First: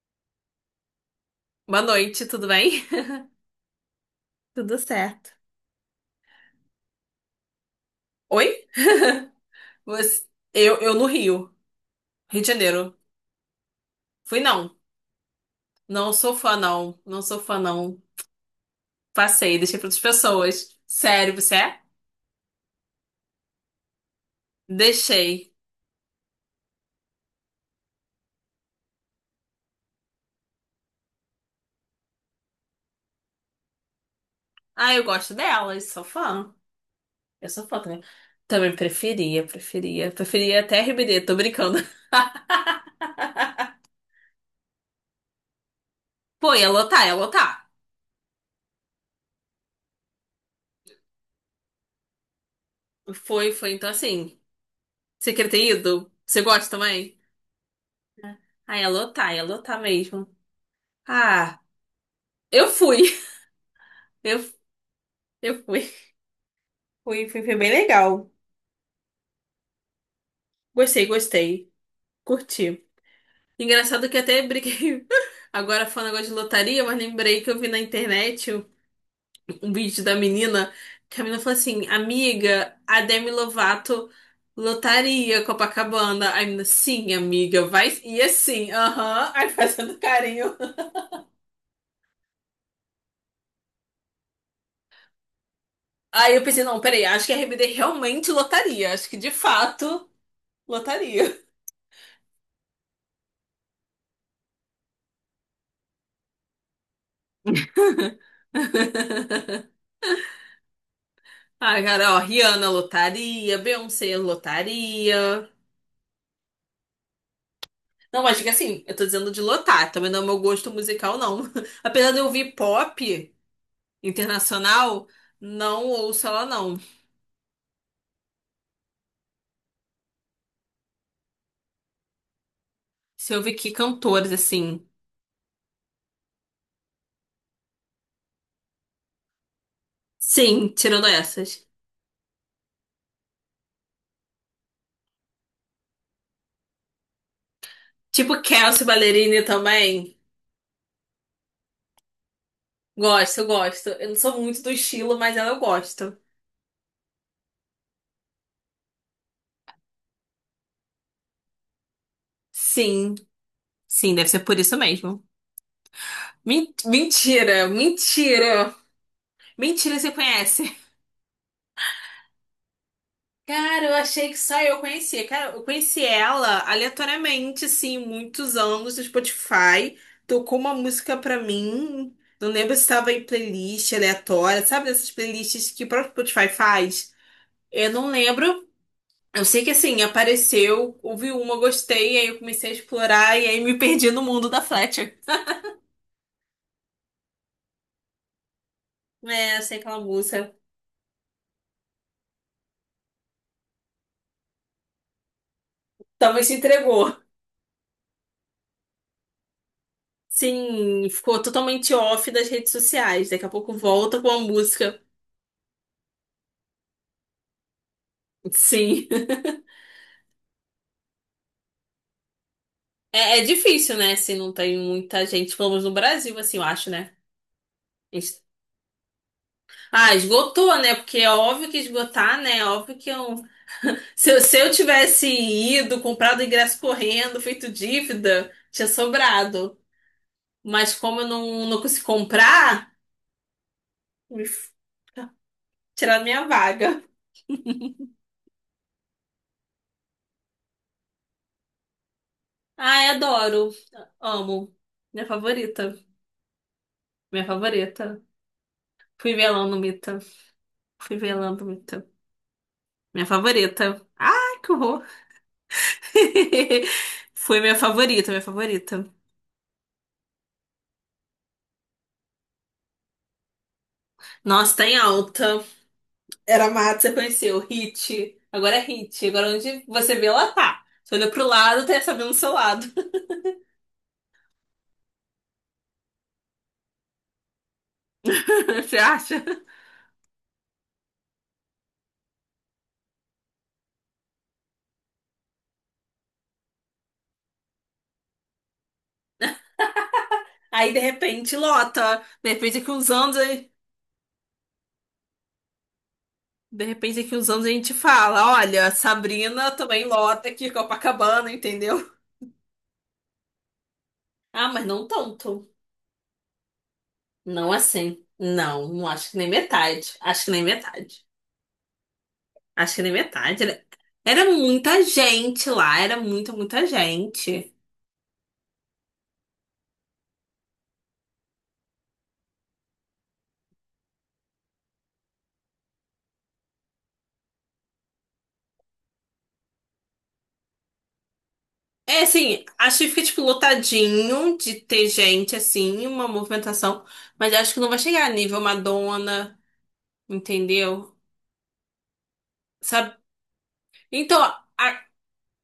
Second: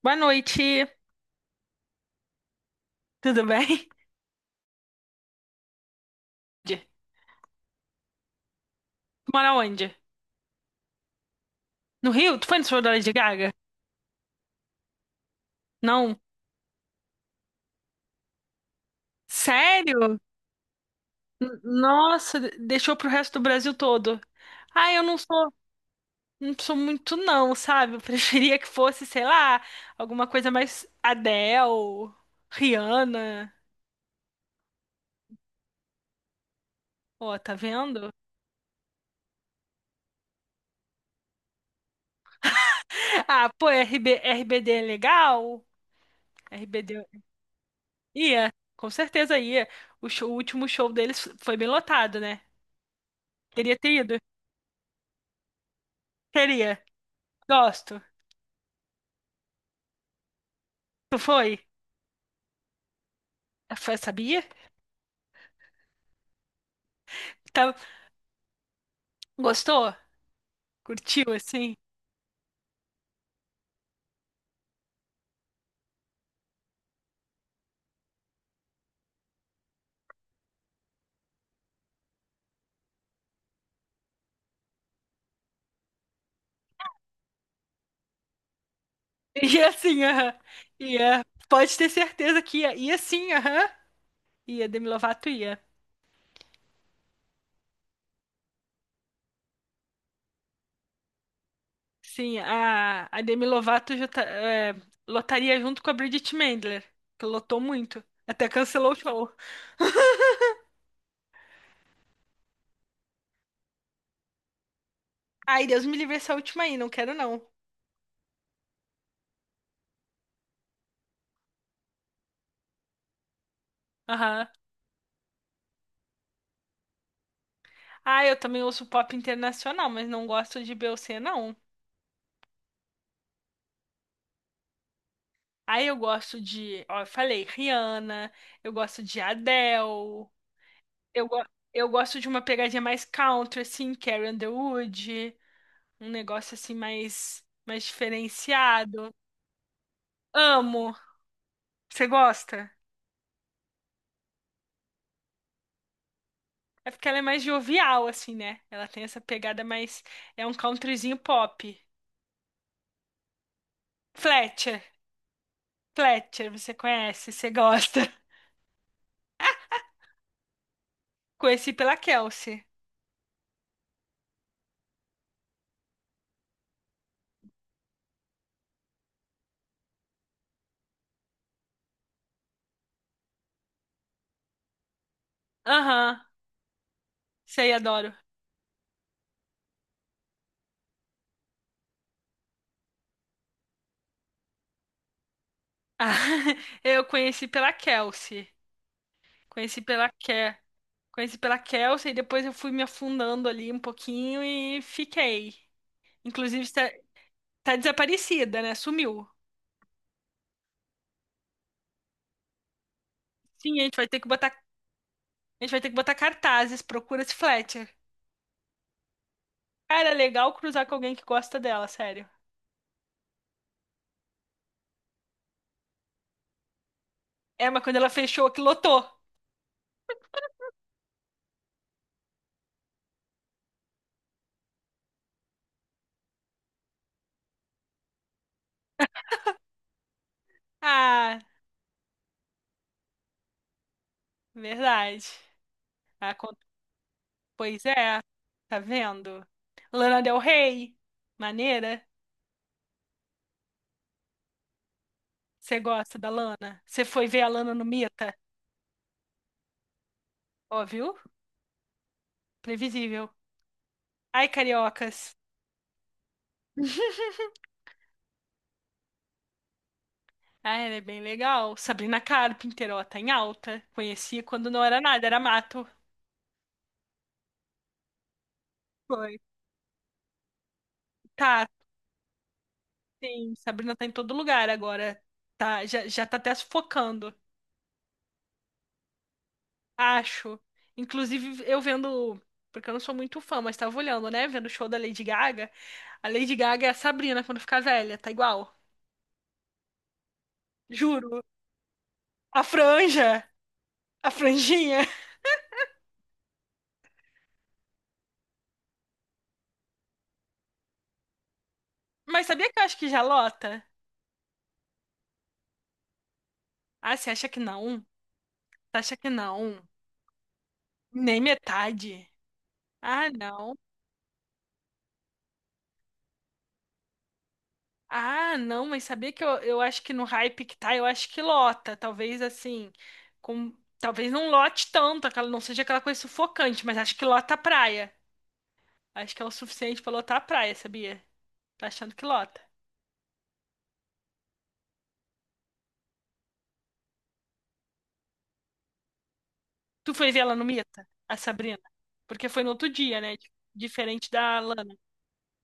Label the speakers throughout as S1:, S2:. S1: Boa noite,
S2: Boa noite, tudo bem?
S1: tudo bem?
S2: Tudo certo.
S1: Tu
S2: Oi?
S1: mora onde?
S2: Você- eu no Rio,
S1: No Rio?
S2: Rio de
S1: Tu foi no show da
S2: Janeiro.
S1: Lady Gaga?
S2: Fui não. Não
S1: Não.
S2: sou fã, não. Não sou fã, não. Passei, deixei para outras
S1: Sério?
S2: pessoas. Sério, você é?
S1: Nossa, deixou pro resto do Brasil todo. Ah, eu não sou,
S2: Deixei.
S1: não sou muito não, sabe? Eu preferia que fosse, sei lá, alguma coisa mais Adele, Rihanna.
S2: Ah, eu gosto delas, sou fã.
S1: Ó,
S2: Eu
S1: tá
S2: sou fã também.
S1: vendo?
S2: Também preferia. Preferia até Ribeirão, tô brincando.
S1: Ah, pô, RB, RBD é legal?
S2: Pô, ia
S1: RBD
S2: lotar, ia lotar.
S1: ia, com certeza ia. O o último show deles foi bem lotado, né?
S2: Foi, foi,
S1: Teria
S2: então
S1: ter ido.
S2: assim. Você queria ter ido? Você gosta
S1: Teria.
S2: também?
S1: Gosto.
S2: Ah, ia lotar mesmo.
S1: Tu foi?
S2: Ah. Eu fui.
S1: Ah, foi,
S2: Eu,
S1: sabia?
S2: eu fui. Fui, fui. Foi bem
S1: Tá-
S2: legal.
S1: Gostou?
S2: Gostei,
S1: Curtiu,
S2: gostei.
S1: assim?
S2: Curti. Engraçado que até briguei. Agora falando agora de lotaria, mas lembrei que eu vi na internet um vídeo da menina que a menina falou assim: Amiga, a Demi Lovato lotaria Copacabana. Aí a menina, sim, amiga, vai. E assim, aham, aí
S1: E
S2: fazendo
S1: assim, aham.
S2: carinho.
S1: Ia. Pode ter certeza que ia. Ia sim, aham. Ia, Demi Lovato ia.
S2: Aí eu pensei: Não, peraí, acho que a RBD realmente lotaria. Acho que de fato lotaria.
S1: Sim, a Demi Lovato é, lotaria junto com a Bridget Mendler, que lotou muito. Até cancelou o show.
S2: Ah, cara, ó, Rihanna lotaria, Beyoncé lotaria.
S1: Ai, Deus me livre essa última aí, não quero não.
S2: Não, mas diga assim, eu tô dizendo de lotar, também não é o meu gosto musical, não. Apesar de eu ouvir pop
S1: Aham.
S2: internacional, não ouço ela, não.
S1: Ah, eu também ouço pop internacional, mas não gosto de Beyoncé, não.
S2: Se eu ouvir que cantores, assim.
S1: Aí eu gosto de, ó, eu falei, Rihanna, eu gosto de Adele,
S2: Sim, tirando
S1: eu, go-
S2: essas.
S1: eu gosto de uma pegadinha mais country, assim, Carrie Underwood, um negócio assim mais
S2: Tipo Kelsea
S1: diferenciado.
S2: Ballerini também.
S1: Amo. Você gosta?
S2: Gosto. Eu não sou muito do estilo, mas ela eu gosto.
S1: É porque ela é mais jovial, assim, né? Ela tem essa pegada mais. É um countryzinho pop.
S2: Sim, sim, deve ser por isso
S1: Fletcher,
S2: mesmo.
S1: Fletcher, você conhece, você
S2: Mentira,
S1: gosta.
S2: mentira. Mentira, você conhece.
S1: Conheci pela Kelsey.
S2: Cara, eu achei que só eu conhecia. Cara, eu conheci ela aleatoriamente, assim, muitos anos no Spotify. Tocou uma música pra mim. Não lembro se estava em playlist aleatória, sabe? Dessas playlists que o próprio
S1: Aham,
S2: Spotify faz.
S1: sei,
S2: Eu não
S1: adoro.
S2: lembro. Eu sei que assim, apareceu, ouvi uma, gostei, aí eu comecei a explorar e aí me perdi no mundo da Fletcher.
S1: Ah, eu conheci pela Kelsey.
S2: É, eu sei
S1: Conheci
S2: aquela
S1: pela
S2: música.
S1: Ké. Conheci pela Kelsey e depois eu fui me afundando ali um pouquinho e fiquei.
S2: Talvez se
S1: Inclusive,
S2: entregou.
S1: tá desaparecida, né? Sumiu.
S2: Sim, ficou totalmente off das redes sociais. Daqui a pouco
S1: Sim,
S2: volta com a
S1: a
S2: música.
S1: gente vai ter que botar cartazes, procura-se Fletcher.
S2: Sim.
S1: Cara, é legal cruzar com alguém que gosta dela, sério.
S2: É, é difícil, né? Se não tem muita gente, pelo menos no Brasil, assim, eu acho, né?
S1: É, mas quando ela
S2: Es-
S1: fechou, que lotou.
S2: Ah, esgotou, né? Porque é óbvio que esgotar, né? É óbvio que eu... Se, se eu tivesse ido, comprado ingresso correndo, feito dívida, tinha sobrado. Mas como eu
S1: Ah,
S2: não, não consegui comprar, me f-
S1: verdade.
S2: tiraram minha
S1: Acon-
S2: vaga.
S1: Pois é, tá vendo? Lana Del Rey, maneira.
S2: Ai, adoro. Amo. Minha
S1: Você
S2: favorita.
S1: gosta da Lana? Você foi ver
S2: Minha
S1: a Lana no
S2: favorita.
S1: Mita?
S2: Fui velando, Mita.
S1: Ó, viu?
S2: Fui velando, Mita. Minha
S1: Previsível.
S2: favorita.
S1: Ai,
S2: Ai, que horror.
S1: cariocas.
S2: Foi minha favorita, minha favorita.
S1: Ah, ela é bem legal. Sabrina Carpenter, ó, tá em alta. Conheci quando
S2: Nossa,
S1: não
S2: tá em
S1: era nada, era
S2: alta.
S1: mato.
S2: Era mato, você conheceu. Hit. Agora é hit.
S1: Foi.
S2: Agora onde você vê, ela tá. Você olha pro
S1: Tá,
S2: lado, tem essa vendo do seu lado.
S1: sim. Sabrina tá em todo lugar agora. Tá, já tá até sufocando,
S2: Você acha?
S1: acho. Inclusive, eu vendo, porque eu não sou muito fã, mas tava olhando, né? Vendo o show da Lady Gaga. A Lady Gaga é a Sabrina quando ficar velha, tá igual.
S2: Aí, de
S1: Juro.
S2: repente, lota. De
S1: A
S2: repente, daqui uns anos,
S1: franja, a franjinha.
S2: de repente, daqui uns anos a gente fala: olha, Sabrina também lota aqui, Copacabana, entendeu?
S1: Mas sabia que eu acho que já lota?
S2: Ah, mas não tanto.
S1: Ah, você acha que
S2: Não
S1: não?
S2: assim. Não,
S1: Você
S2: não
S1: acha
S2: acho
S1: que
S2: que nem
S1: não?
S2: metade. Acho que nem metade.
S1: Nem metade.
S2: Acho que é nem
S1: Ah,
S2: metade.
S1: não.
S2: Era muita gente lá, era muita, muita gente.
S1: Ah, não, mas sabia que eu acho que no hype que tá, eu acho que lota. Talvez assim, com, talvez não lote tanto, aquela, não seja aquela coisa sufocante, mas acho que lota a praia. Acho que é o suficiente pra lotar a praia, sabia? Tá achando
S2: É,
S1: que lota.
S2: assim, acho que fica, tipo, lotadinho de ter gente, assim, uma movimentação. Mas acho que não vai chegar a nível Madonna,
S1: Tu foi ver ela no Mita,
S2: entendeu?
S1: a Sabrina? Porque foi no outro
S2: Sabe?
S1: dia, né? Diferente
S2: Então,
S1: da Lana.
S2: a-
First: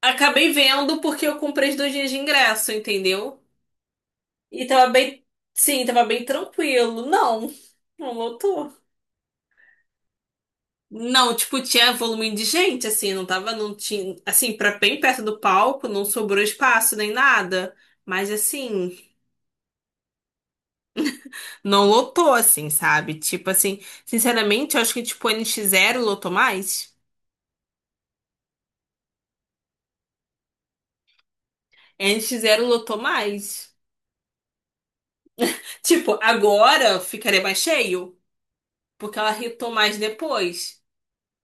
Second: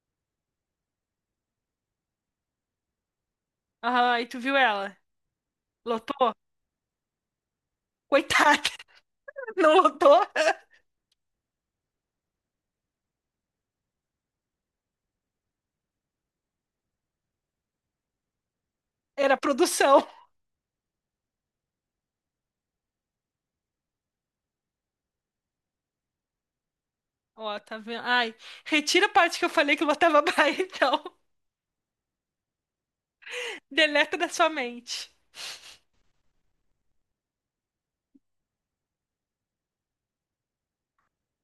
S2: acabei vendo porque eu comprei os dois dias de ingresso, entendeu?
S1: Aham, e tu viu
S2: E tava
S1: ela?
S2: bem... Sim, tava bem
S1: Lotou?
S2: tranquilo. Não, não
S1: Coitada,
S2: lotou.
S1: não lotou?
S2: Não, tipo, tinha volume de gente, assim, não tava, não tinha, assim, pra bem perto do palco, não sobrou espaço nem nada. Mas, assim,
S1: Era produção.
S2: não lotou, assim, sabe? Tipo, assim, sinceramente, eu acho que, tipo, o N nx zero lotou mais.
S1: Ó, tá vendo? Ai, retira a parte que eu falei que eu botava baia, então.
S2: N nx zero lotou mais.
S1: Deleta da sua mente.
S2: Tipo, agora ficaria mais cheio, porque ela hitou mais depois.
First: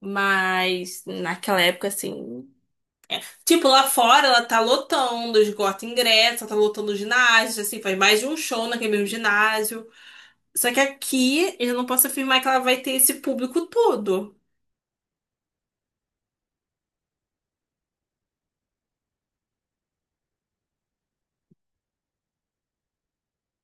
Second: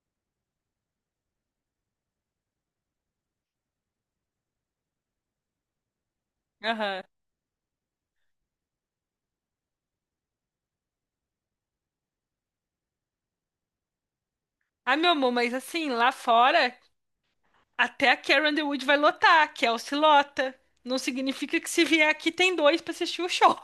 S2: Mas, naquela época, assim. Tipo, lá fora ela tá lotando, esgota ingresso, ela tá lotando o
S1: Aham.
S2: ginásio, assim, faz mais de um show naquele mesmo ginásio. Só que aqui eu não posso afirmar que ela vai ter esse público todo.
S1: Ah meu amor, mas assim, lá fora, até a Carrie Underwood vai lotar, a Kelsey lota. Não significa que se vier aqui tem dois pra assistir o show.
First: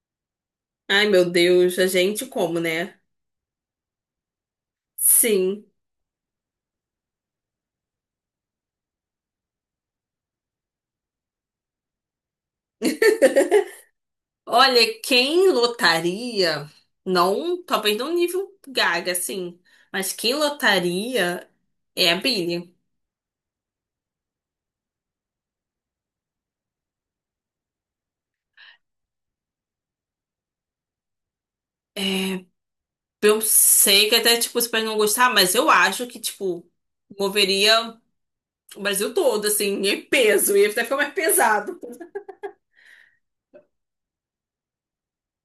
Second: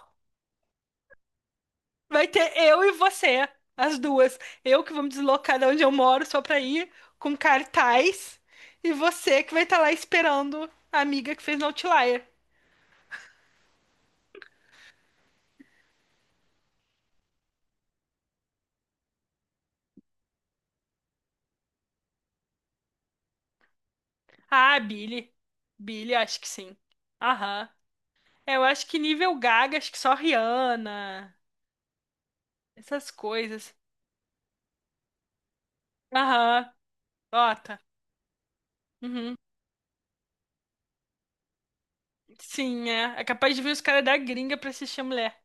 S2: Ai, meu Deus, a gente
S1: Vai ter
S2: como,
S1: eu e
S2: né?
S1: você, as duas. Eu que vou me deslocar de
S2: Sim.
S1: onde eu moro só pra ir, com cartaz. E você que vai estar lá esperando a amiga que fez no Outlier.
S2: Olha, quem lotaria, não, talvez não nível Gaga, assim, mas quem lotaria é a Billie.
S1: Ah, Billy. Billy, acho que sim. Aham. É, eu acho que nível Gaga, acho que só Rihanna, essas
S2: Eu
S1: coisas.
S2: sei que até, tipo, você pode não gostar, mas eu acho que, tipo,
S1: Aham, nota.
S2: moveria o Brasil
S1: Uhum.
S2: todo, assim, em peso, ia até ficar mais pesado.
S1: Sim, é. É capaz de vir os caras da gringa pra assistir a mulher.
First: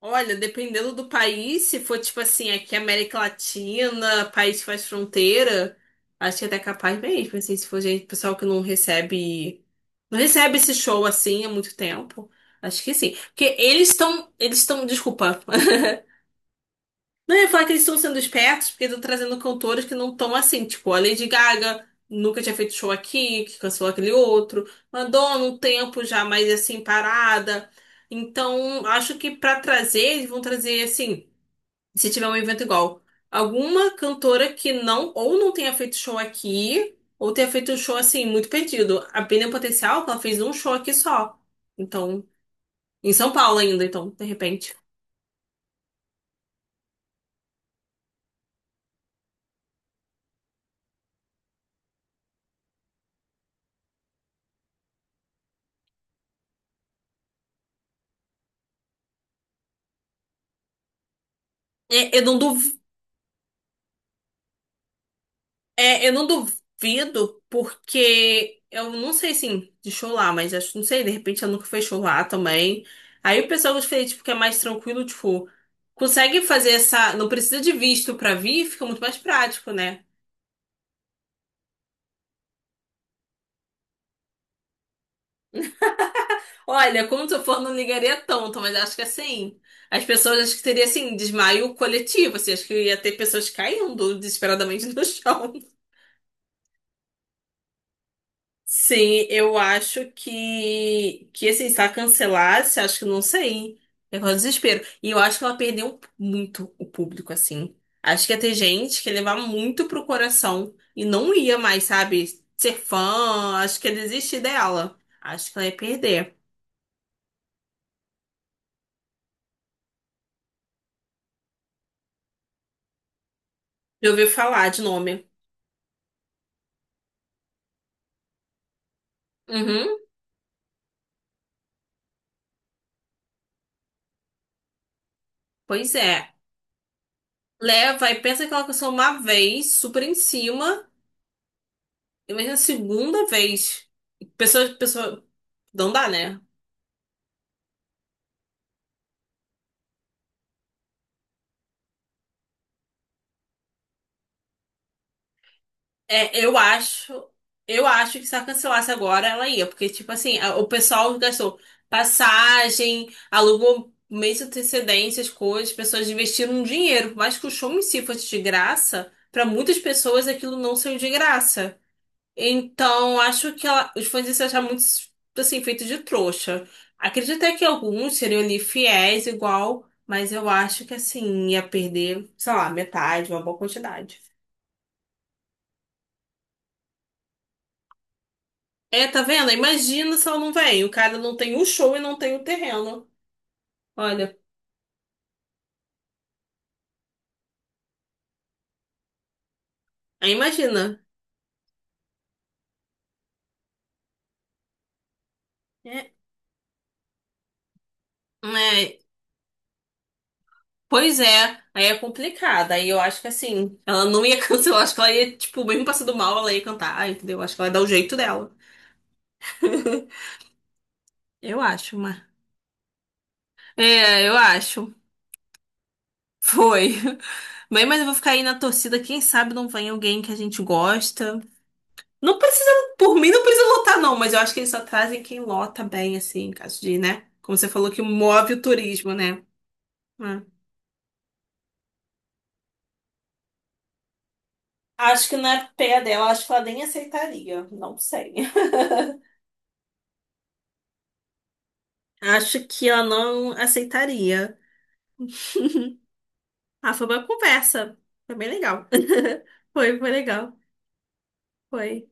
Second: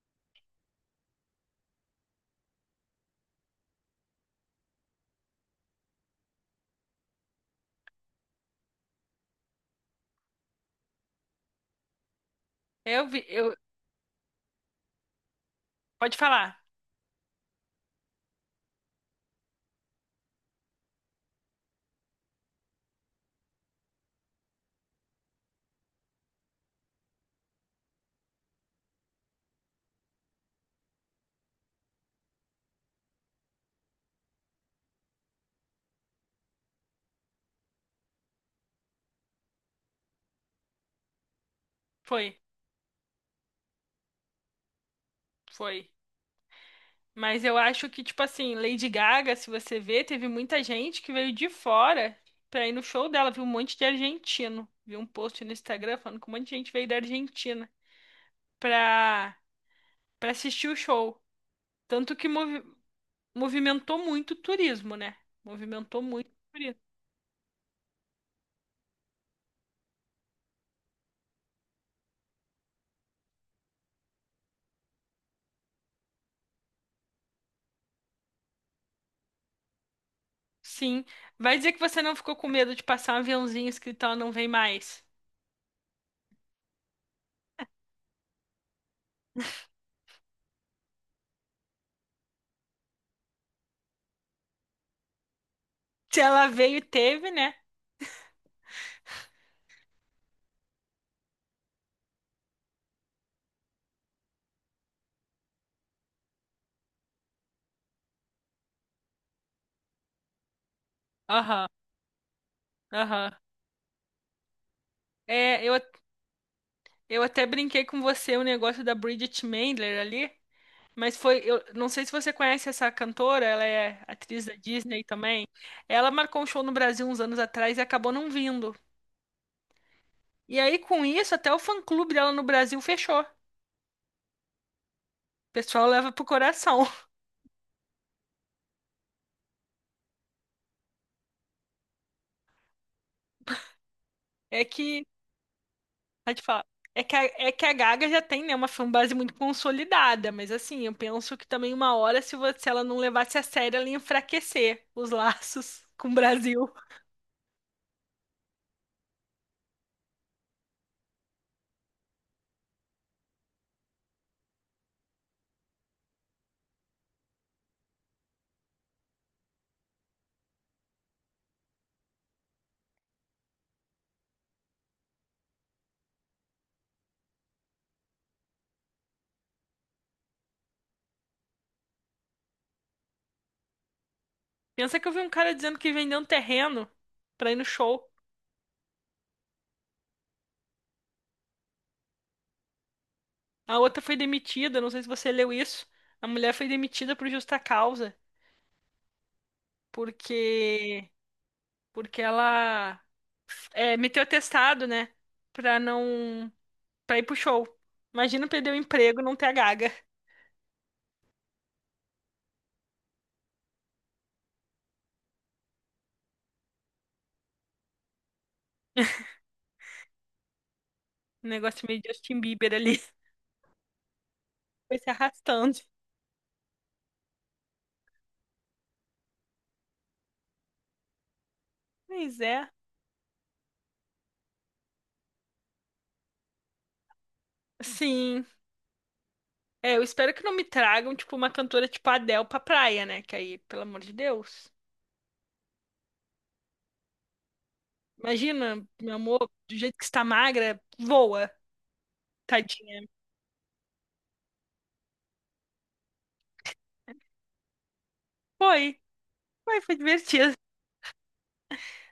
S2: Olha, dependendo do país, se for tipo assim, aqui América Latina, país que faz fronteira, acho que até é capaz mesmo, assim, se for gente, pessoal que não recebe, não recebe esse show assim há muito tempo, acho que
S1: Eu
S2: sim.
S1: vi, eu...
S2: Porque eles estão, desculpa,
S1: Pode falar.
S2: não eu ia falar que eles estão sendo espertos, porque estão trazendo cantores que não estão assim, tipo a Lady Gaga, nunca tinha feito show aqui, que cancelou aquele outro, Madonna um tempo já mais assim parada, então acho que pra trazer, eles vão trazer assim se tiver um evento igual. Alguma cantora que não, ou não tenha feito show aqui, ou tenha feito um show assim, muito perdido. A Pina Potencial, que ela fez um show aqui só. Então,
S1: Foi,
S2: em São Paulo ainda, então, de repente.
S1: foi. Mas eu acho que, tipo assim, Lady Gaga, se você ver, teve muita gente que veio de fora pra ir no show dela. Viu um monte de argentino. Vi um post no Instagram falando que um monte de gente veio da Argentina pra, pra assistir o show. Tanto
S2: É, eu
S1: que
S2: não duv...
S1: movimentou muito o turismo, né? Movimentou
S2: é, eu não
S1: muito o turismo.
S2: duvido, porque eu não sei, assim, de show lá, mas acho, não sei, de repente ela nunca fez show lá também. Aí o pessoal gostei, tipo, que é mais tranquilo, tipo, consegue fazer essa. Não precisa de visto pra vir, fica muito mais prático, né?
S1: Sim. Vai dizer que você não ficou com medo de passar um aviãozinho escrito ela não vem mais.
S2: Olha, como se eu for, não ligaria tanto, mas acho que assim, as pessoas, acho que teria assim, desmaio coletivo, assim, acho que ia ter pessoas caindo desesperadamente no chão.
S1: Se ela veio, teve, né?
S2: Sim, eu acho que assim, se ela cancelasse, acho que não sei. É um desespero. E eu acho que ela perdeu muito o público, assim. Acho que ia ter gente que ia levar muito pro coração e não ia
S1: Aham,
S2: mais, sabe, ser
S1: aham.
S2: fã, acho que ia desistir dela. Acho que
S1: É,
S2: ela
S1: eu,
S2: ia perder.
S1: eu até brinquei com você o negócio da Bridget Mendler ali, mas foi, eu não sei se você conhece essa cantora, ela é
S2: Já ouvi
S1: atriz da
S2: falar de
S1: Disney
S2: nome.
S1: também. Ela marcou um show no Brasil uns anos atrás e acabou não vindo.
S2: Uhum.
S1: E aí, com isso, até o fã-clube dela no Brasil fechou. O pessoal
S2: Pois
S1: leva pro
S2: é.
S1: coração.
S2: Leva e pensa que ela aconteceu uma vez, super em cima, e imagina na segunda vez.
S1: É
S2: Pessoas,
S1: que
S2: pessoas, não dá,
S1: Aí,
S2: né?
S1: tipo, ó, é que a Gaga já tem, né, uma fanbase muito consolidada, mas assim, eu penso que também uma hora, se ela não levasse a sério, ela ia enfraquecer os laços com o
S2: É, eu
S1: Brasil.
S2: acho, eu acho que se ela cancelasse agora, ela ia, porque, tipo assim, o pessoal gastou passagem, alugou mês de antecedência, as coisas, as pessoas investiram dinheiro, por mais que o show em si fosse de graça, pra muitas pessoas aquilo não saiu de graça. Então, os fãs iam se achar muito, assim, feito de trouxa. Acredito até que alguns seriam ali fiéis, igual, mas eu acho que, assim, ia perder, sei lá, metade, uma boa quantidade.
S1: Pensa que eu vi um cara dizendo que vendeu um terreno pra ir no show.
S2: É, tá vendo? Imagina se ela não vem. O cara não tem o show e não tem o terreno.
S1: A outra foi
S2: Olha,
S1: demitida, não sei se você leu isso. A mulher foi demitida por justa causa,
S2: aí imagina.
S1: porque ela é, meteu atestado, né, pra
S2: É,
S1: não para ir pro show. Imagina perder o
S2: é,
S1: emprego e não ter a Gaga.
S2: pois é, aí é complicado. Aí eu acho que, assim, ela não ia cancelar. Acho que ela ia, tipo, mesmo passando mal, ela ia cantar, entendeu? Acho que ela ia dar o jeito dela.
S1: Um
S2: Eu
S1: negócio
S2: acho,
S1: meio Justin Bieber ali.
S2: É, eu acho.
S1: Foi se arrastando.
S2: Foi. Bem, mas eu vou ficar aí na torcida. Quem sabe não vem alguém que a gente gosta. Não
S1: Pois é.
S2: precisa, por mim, não precisa lotar, não. Mas eu acho que eles só trazem quem lota bem, assim, em caso de, né? Como você falou que
S1: Sim.
S2: move o turismo, né?
S1: É, eu espero
S2: É.
S1: que não me tragam, tipo, uma cantora tipo a Adele pra praia, né? Que aí, pelo amor de Deus.
S2: Acho que não é pé dela, acho que ela nem aceitaria. Não sei.
S1: Imagina, meu amor, do jeito que está magra, voa,
S2: Acho que ela
S1: tadinha.
S2: não aceitaria. Ah, foi uma conversa. Foi bem legal.
S1: Foi. Foi, foi
S2: Foi, foi
S1: divertido.
S2: legal. Foi.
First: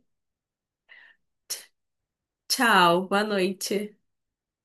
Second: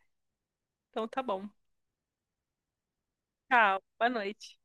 S1: Então tá bom.
S2: Tchau, boa
S1: Tchau.
S2: noite.
S1: Boa noite.